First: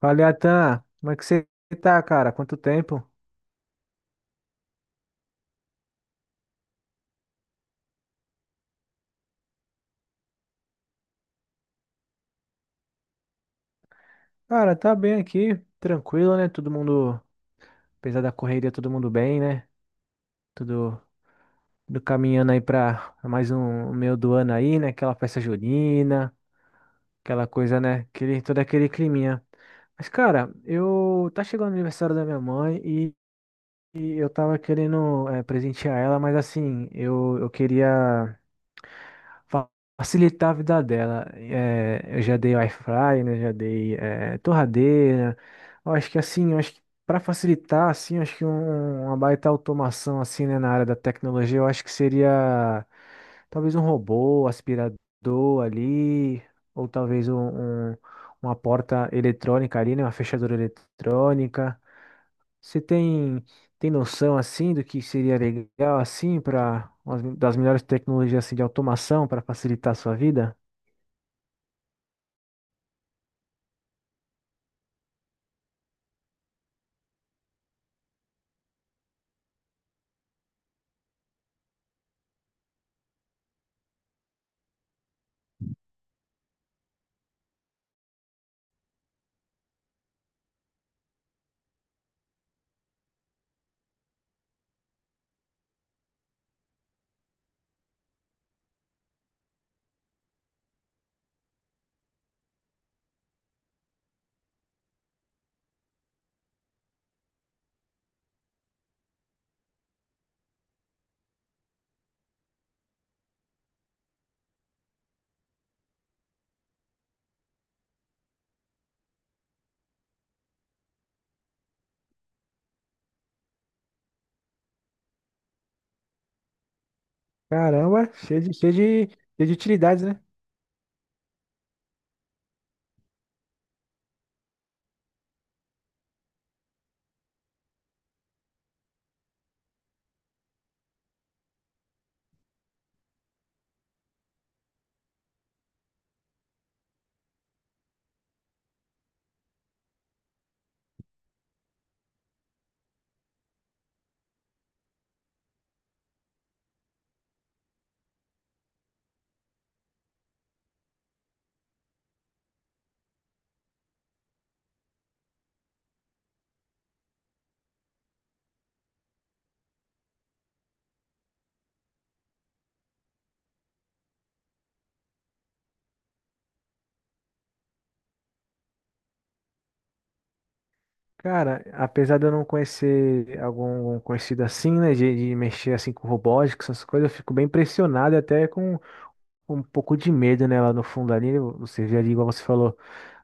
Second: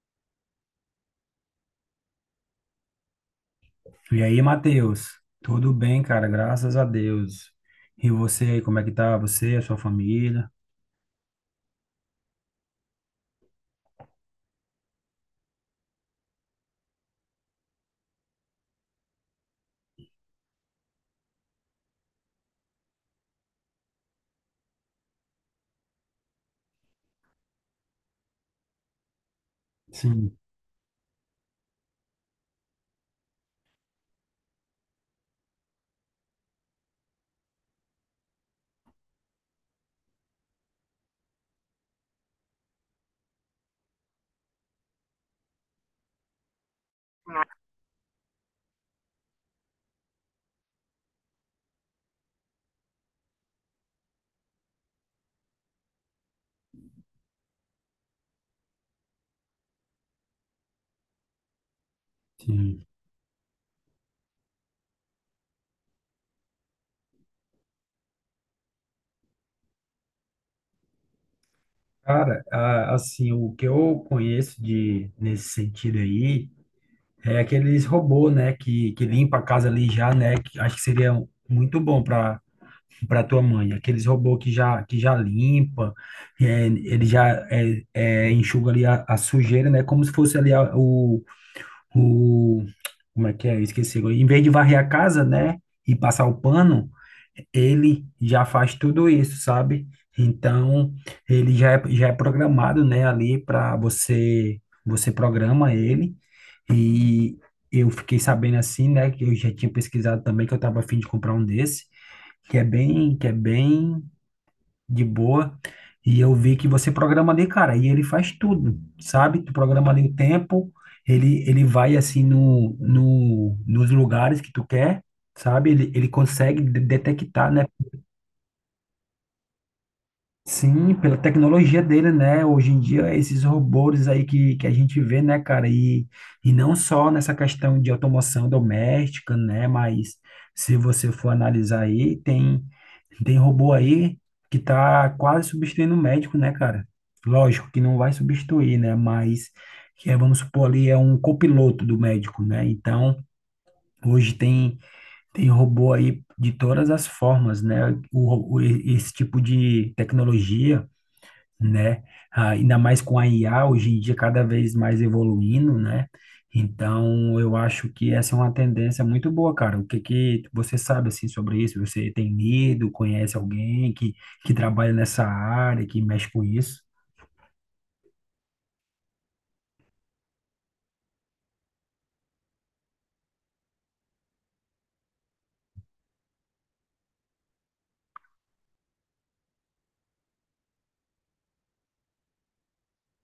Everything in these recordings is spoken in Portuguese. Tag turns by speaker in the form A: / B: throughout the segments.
A: Fala, Atan, como é que você tá, cara? Quanto tempo?
B: E aí, Matheus? Tudo bem, cara? Graças a Deus. E você aí, como é que tá? Você, a sua família?
A: Cara, tá bem aqui, tranquilo, né? Todo mundo, apesar da correria, todo mundo bem, né? Tudo, tudo caminhando aí pra mais um meio do ano aí, né? Aquela festa junina, aquela coisa, né? Aquele, todo aquele climinha. Mas,
B: Sim,
A: cara, eu tá chegando o aniversário da minha mãe e eu tava querendo presentear ela, mas assim, eu queria fa- facilitar a vida dela. É, eu já dei air fry, né? Já dei é, torradeira. Eu acho que assim, eu acho que para facilitar, assim, eu acho que uma baita automação assim, né, na área da tecnologia, eu acho que seria talvez um robô, aspirador ali, ou talvez um- uma porta eletrônica ali, né? Uma fechadura eletrônica. Você
B: sim.
A: tem, tem noção assim do que seria legal assim para das melhores tecnologias assim, de automação para facilitar a sua vida?
B: Cara, assim, o que eu conheço de nesse sentido aí é aqueles robô, né, que limpa a casa ali já, né, que acho que seria muito bom para tua mãe. Aqueles robô que já limpa, ele já enxuga ali a sujeira, né, como se fosse ali o, como é que é? Esqueci agora. Em vez de varrer a casa, né, e passar o pano, ele já faz tudo isso, sabe? Então, ele já é programado, né, ali para você, você programa ele e eu fiquei sabendo assim, né, que eu já tinha pesquisado também que eu estava a fim de comprar um desse, que é bem de boa. E eu vi que você programa ali, cara, e ele faz tudo, sabe? Tu programa ali o tempo, ele vai assim no, no, nos lugares que tu quer, sabe? Ele consegue detectar, né?
A: Caramba, cheio de utilidades, né?
B: Sim, pela tecnologia dele, né? Hoje em dia, esses robôs aí que a gente vê, né, cara? E não só nessa questão de automação doméstica, né? Mas se você for analisar aí, tem robô aí que tá quase substituindo o médico, né, cara? Lógico que não vai substituir, né? Mas, que é, vamos supor ali, é um copiloto do médico, né? Então, hoje tem robô aí de todas as formas, né? Esse tipo de tecnologia, né? Ah, ainda mais com a IA hoje em dia cada vez mais evoluindo, né? Então, eu acho que essa é uma tendência muito boa, cara. O que que você sabe assim sobre isso? Você tem lido, conhece alguém que trabalha nessa área, que mexe com isso?
A: Cara, apesar de eu não conhecer algum conhecido assim, né, de mexer assim com robótica, essas coisas, eu fico bem impressionado e até com, um pouco de medo, né, lá no fundo ali, né? Você vê ali, igual você falou,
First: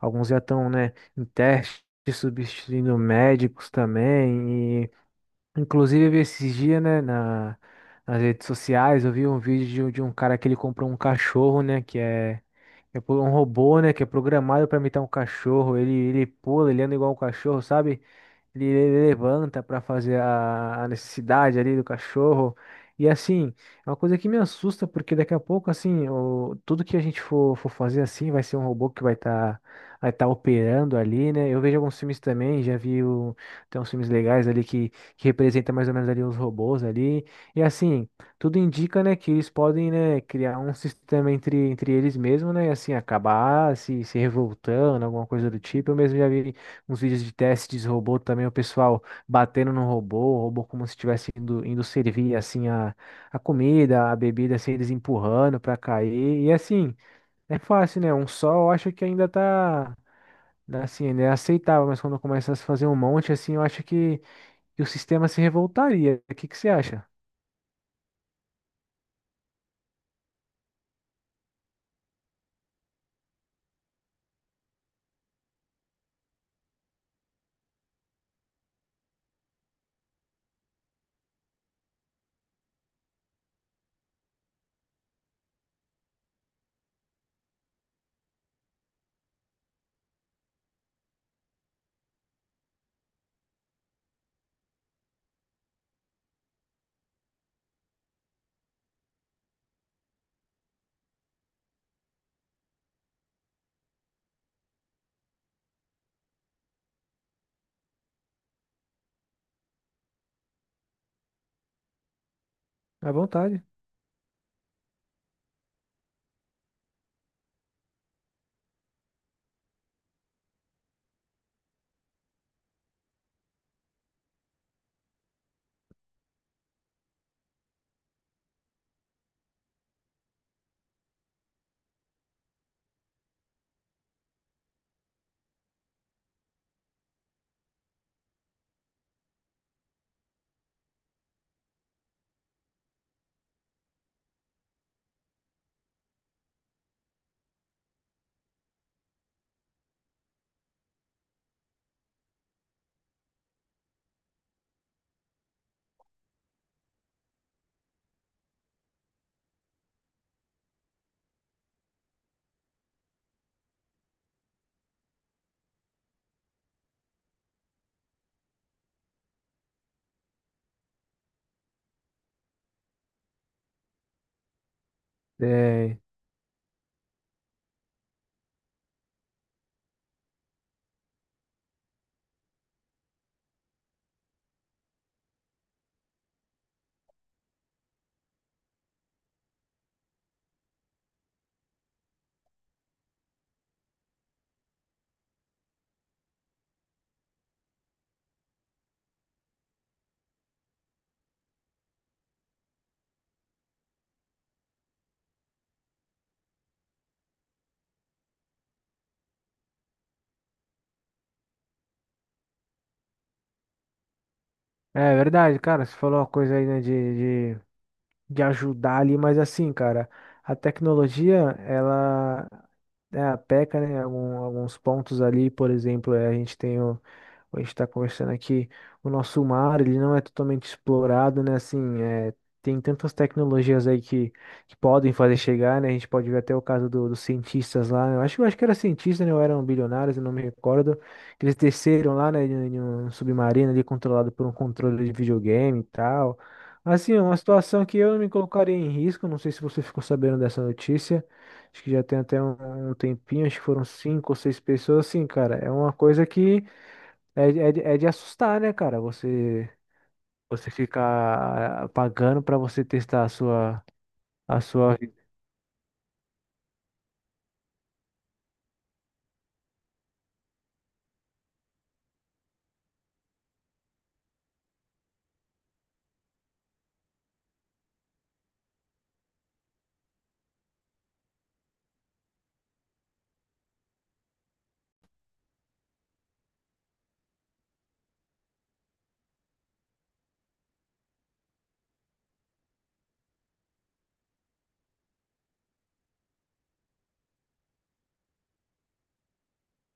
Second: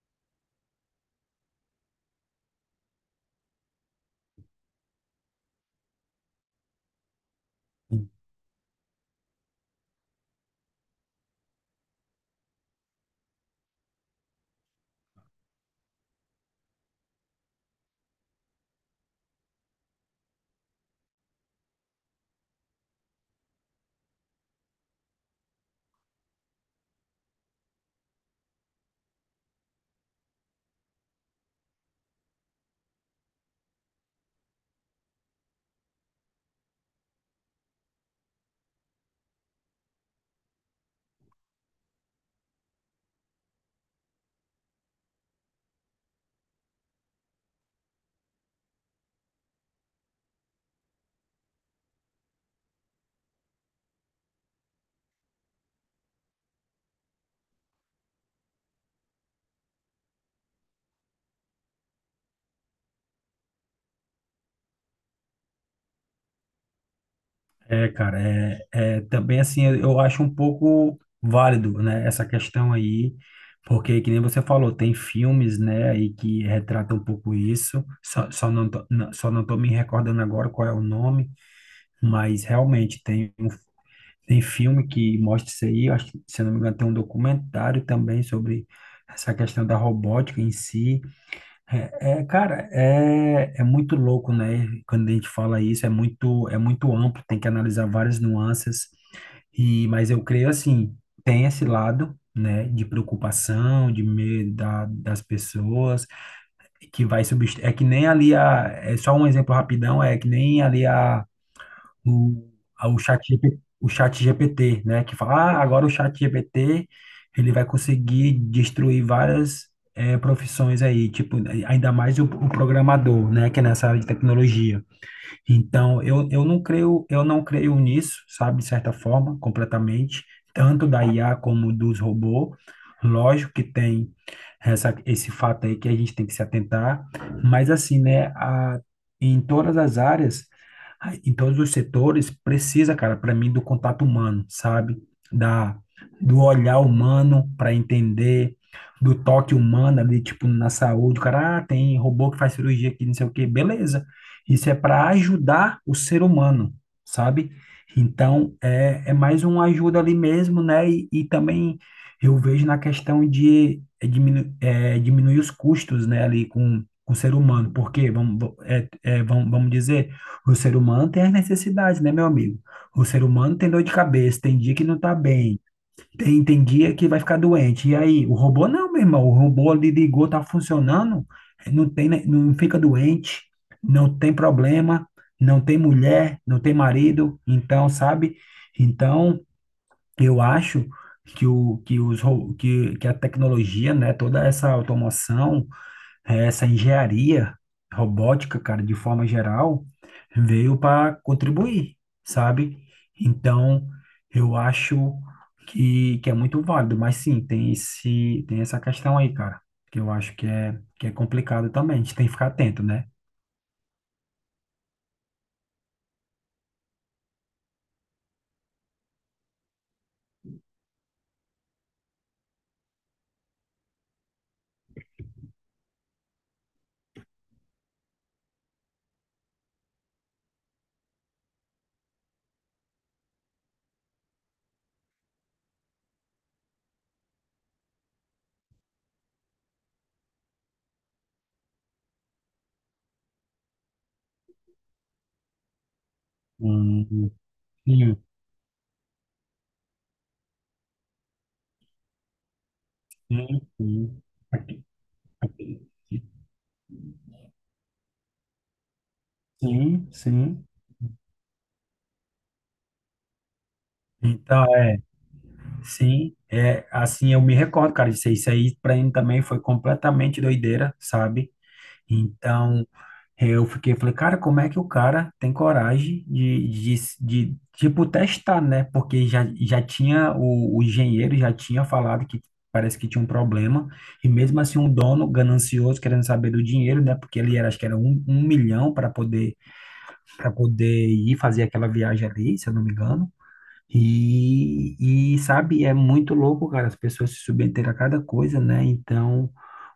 A: alguns já estão, né, em teste, substituindo médicos também. Inclusive, eu vi esses dias, né, nas redes sociais, eu vi um vídeo de um cara que ele comprou um cachorro, né, que é, um robô, né, que é programado para imitar um cachorro. Ele pula, ele anda igual um cachorro, sabe? Ele levanta para fazer a necessidade ali do cachorro. E assim, é uma coisa que me assusta, porque daqui a pouco, assim, o, tudo que a gente for fazer assim vai ser um robô que vai estar vai tá operando ali, né? Eu vejo alguns filmes também, já vi o, tem uns filmes legais ali que representam mais ou menos ali os robôs ali. E assim, tudo indica, né, que eles podem, né, criar um sistema entre eles mesmos, né? E assim, acabar se revoltando, alguma coisa do tipo. Eu mesmo já vi uns vídeos de testes de robô também, o pessoal batendo no robô, o robô como se estivesse indo servir assim a comida, a bebida, assim, eles empurrando para cair. E assim, é fácil, né? Um só eu acho que ainda tá né, assim, né, aceitável, mas quando começa a se fazer um monte assim, eu acho que o sistema se revoltaria. O que que você acha?
B: É, cara, também assim, eu acho um pouco válido, né, essa questão aí, porque que nem você falou, tem filmes, né, aí que retratam um pouco isso. Só não tô, não- só não tô me recordando agora qual é o nome. Mas realmente tem, tem filme que mostra isso aí. Eu Acho que, se eu não me engano, tem um documentário também sobre essa questão da robótica em si. É, cara, é muito louco, né? Quando a gente fala isso, é muito, amplo, tem que analisar várias nuances. E, mas eu creio assim, tem esse lado, né, de preocupação, de medo das pessoas, que vai substituir. É que nem ali a. É só um exemplo rapidão, é que nem ali a o, a-
A: À
B: o chat, GP
A: vontade.
B: o chat GPT, né? Que fala, ah, agora o chat GPT ele vai conseguir destruir várias profissões aí, tipo, ainda mais o programador, né? Que é nessa área de tecnologia. Então, eu não creio nisso, sabe, de certa forma, completamente, tanto da IA como dos robôs. Lógico que tem esse fato aí que a gente tem que se atentar, mas assim, né, em todas as áreas, em todos os setores, precisa, cara, para mim, do contato humano, sabe? Da, do olhar humano para entender, do toque humano ali, tipo, na saúde, o cara, ah, tem robô que faz cirurgia aqui, não sei o quê, beleza. Isso é para ajudar o ser humano, sabe? Então, é mais uma ajuda ali mesmo, né? E também eu vejo na questão de diminuir os custos, né, ali com o ser humano, porque, vamos, va- é, é, vamos, vamos dizer, o ser humano tem as necessidades, né, meu amigo? O ser humano tem dor de cabeça, tem dia que não tá bem,
A: É,
B: tem guia que vai ficar doente. E aí, o robô não, meu irmão. O robô ali ligou, tá funcionando, não tem, não fica doente, não tem problema, não tem mulher, não tem marido. Então, sabe? Então, eu acho que, o, que, os, ro- que a tecnologia, né, toda essa automação, essa engenharia robótica, cara, de forma geral, veio para contribuir, sabe? Então, eu acho que é muito válido, mas sim, tem essa questão aí, cara, que eu acho que é complicado também, a gente tem que ficar atento, né?
A: é verdade, cara, você falou uma coisa aí, né, de ajudar ali, mas assim, cara, a tecnologia, ela é, peca, né? Alguns pontos ali, por exemplo, é, a gente tem o, a gente está conversando aqui, o nosso mar, ele não é totalmente explorado, né? Assim, é, tem tantas tecnologias aí que podem fazer chegar, né? A gente pode ver até o caso dos cientistas lá, né? Eu acho que era cientista, né? Ou eram bilionários, eu não me recordo. Eles desceram lá, né? Em um submarino ali controlado por um controle de videogame e tal. Assim, é
B: Hum,
A: uma situação que eu
B: sim,
A: não me colocaria em risco. Não sei se você ficou sabendo dessa notícia. Acho que já tem até um tempinho, acho
B: sim,
A: que foram
B: sim.
A: cinco ou seis pessoas. Assim, cara, é uma coisa que é, de- é, de é de assustar, né, cara?
B: Sim, sim.
A: Você ficar pagando pra você testar a
B: Então,
A: sua
B: é,
A: vida.
B: sim, é assim, eu me recordo, cara, disso aí. Isso aí pra mim também foi completamente doideira, sabe? Então, eu fiquei, falei, cara, como é que o cara tem coragem de, de, tipo, testar, né? Porque já tinha, o engenheiro já tinha falado que parece que tinha um problema, e mesmo assim um dono ganancioso, querendo saber do dinheiro, né? Porque ele era, acho que era 1 milhão para poder, ir fazer aquela viagem ali, se eu não me engano. E, e, sabe, é muito louco, cara, as pessoas se submeterem a cada coisa, né? Então,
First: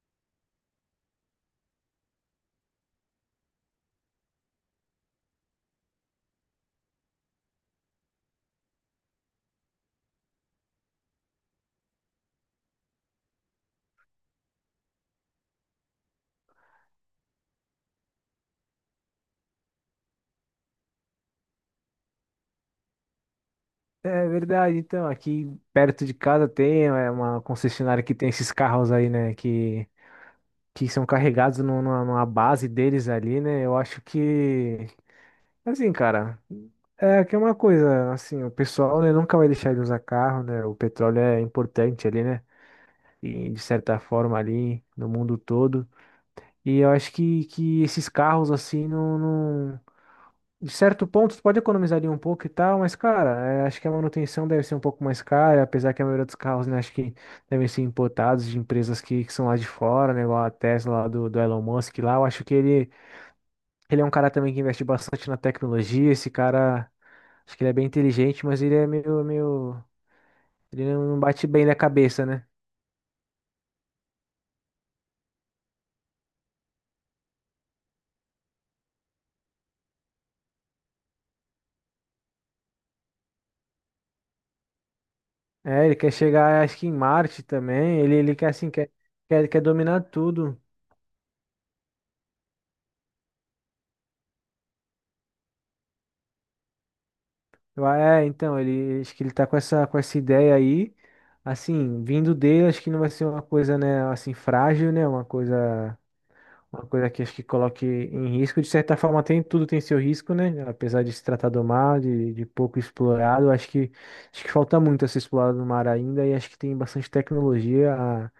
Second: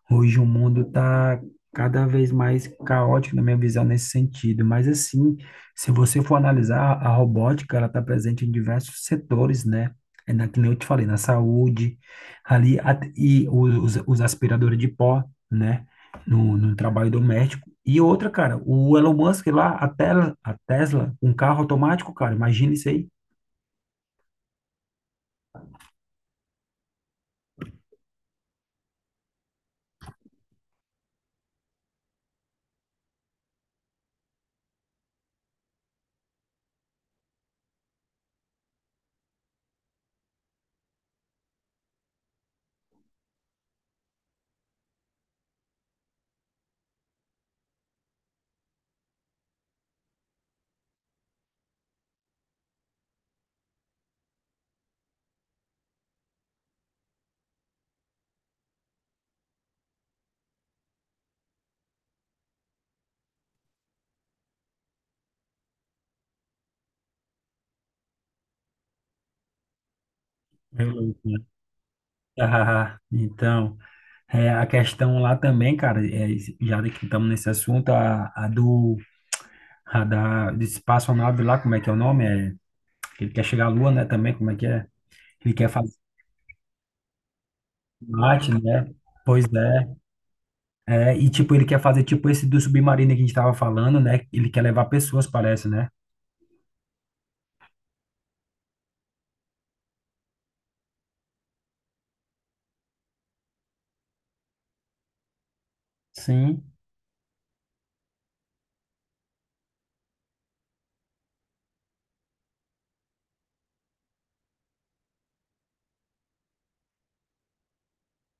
B: hoje o mundo está cada vez mais caótico, na minha visão, nesse sentido. Mas, assim, se você for analisar, a robótica, ela está presente em diversos setores, né? É na, que nem eu te falei, na saúde, ali, e os aspiradores de pó, né? No trabalho doméstico. E outra, cara, o Elon Musk lá, a Tesla, um carro automático, cara, imagina isso aí.
A: É verdade. Então, aqui perto de casa tem é, uma concessionária que tem esses carros aí, né, que são carregados numa base deles ali, né? Eu acho que assim, cara, é que é uma coisa, assim, o pessoal, né, nunca vai deixar de usar carro, né? O petróleo é importante ali, né? E de certa forma ali no mundo todo. E eu acho que esses carros, assim, de certo ponto, tu pode economizar ali um pouco e tal, mas, cara, é, acho que a manutenção deve ser um pouco mais cara, apesar que a maioria dos carros, né, acho que devem ser importados de empresas que são lá de fora, né, igual a Tesla lá do Elon Musk lá. Eu acho que ele é um cara também que investe bastante na tecnologia, esse cara, acho que ele é bem inteligente, mas ele é meio...
B: É
A: Ele
B: louco,
A: não
B: né?
A: bate bem na cabeça, né?
B: Ah, então. É, a questão lá também, cara, já que estamos nesse assunto, a do a da de espaçonave lá, como é que é o nome? É, ele quer chegar à Lua, né, também, como é que é? Ele quer
A: É,
B: fazer
A: ele quer chegar, acho que em Marte também, ele quer,
B: arte,
A: assim,
B: né?
A: quer,
B: Pois
A: quer, quer
B: é,
A: dominar tudo.
B: é, e tipo, ele quer fazer tipo esse do submarino que a gente estava falando, né? Ele quer levar pessoas, parece, né?
A: É, então, ele acho que ele tá com essa ideia aí. Assim, vindo dele, acho que não vai ser uma coisa, né, assim, frágil, né?
B: Sim.
A: Uma coisa que acho que coloque em risco. De certa forma, tem tudo tem seu risco, né? Apesar de se tratar do mar, de pouco explorado, acho que falta muito a ser explorado no mar ainda e acho que tem bastante tecnologia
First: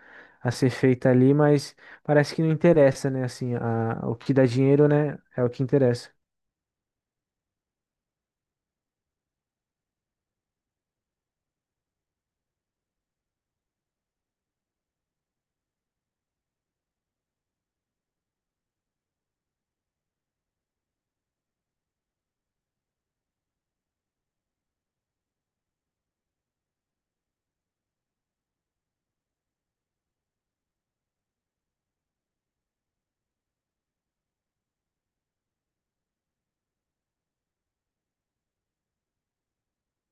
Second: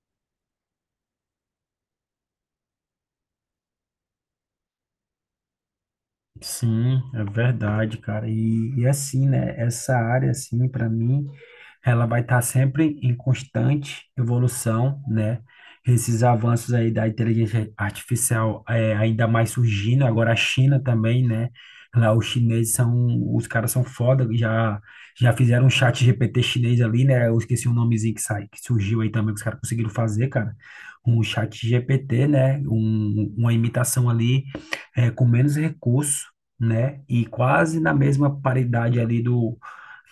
A: a ser feita ali, mas parece que não interessa, né? Assim, a, o que dá dinheiro, né, é o que interessa.
B: Sim, é verdade, cara. E assim, né? Essa área, assim, para mim, ela vai estar sempre em constante evolução, né? Esses avanços aí da inteligência artificial ainda mais surgindo. Agora a China também, né? Lá os chineses são, os caras são foda, já fizeram um chat GPT chinês ali, né? Eu esqueci o nomezinho que sai, que surgiu aí também que os caras conseguiram fazer, cara. Um chat GPT, né? Uma imitação ali com menos recurso, né? E quase na mesma paridade ali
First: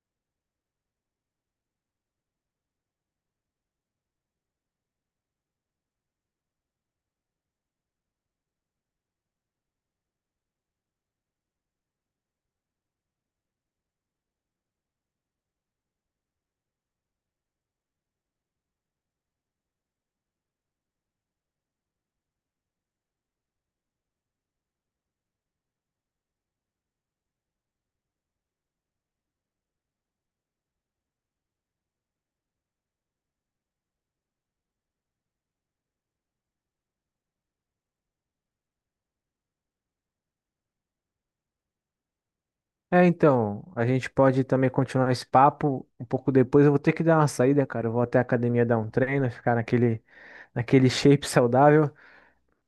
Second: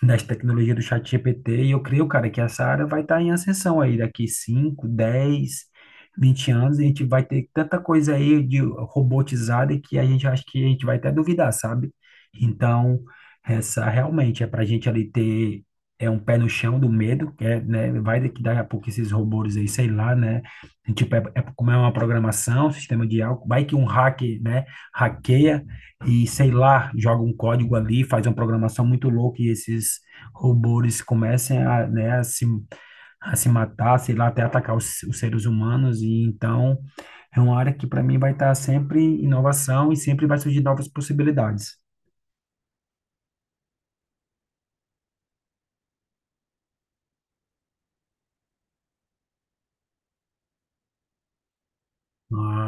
B: das tecnologias do ChatGPT. E eu creio, cara, que essa área vai estar em ascensão aí daqui 5, 10, 20 anos. A gente vai ter tanta coisa aí de robotizada que a gente acha que a gente vai até duvidar, sabe? Então, essa realmente é para a gente ali ter. É um pé no chão do medo, que é, né? Vai que daqui a pouco esses robôs aí, sei lá, né? Tipo, é como é uma programação, sistema de algo, vai que um hacker, né? Hackeia, e sei lá, joga um código ali, faz uma programação muito louca e esses robôs comecem a, né, a se matar, sei lá, até atacar os seres humanos. E então é uma área que para mim vai estar sempre inovação e sempre vai surgir novas possibilidades.
A: É, então, a gente pode também continuar esse papo um pouco depois. Eu vou ter que dar uma saída, cara. Eu vou até a academia dar um treino, ficar naquele shape saudável.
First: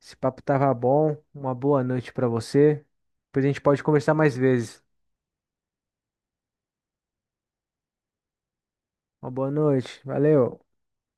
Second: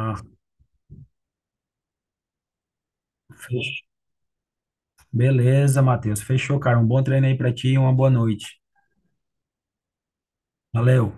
A: Esse papo tava bom. Uma boa noite pra você. Depois a gente
B: fech-
A: pode conversar mais vezes.
B: beleza, Matheus. Fechou, cara. Um bom treino aí para ti e uma boa noite.
A: Uma boa noite. Valeu.
B: Valeu.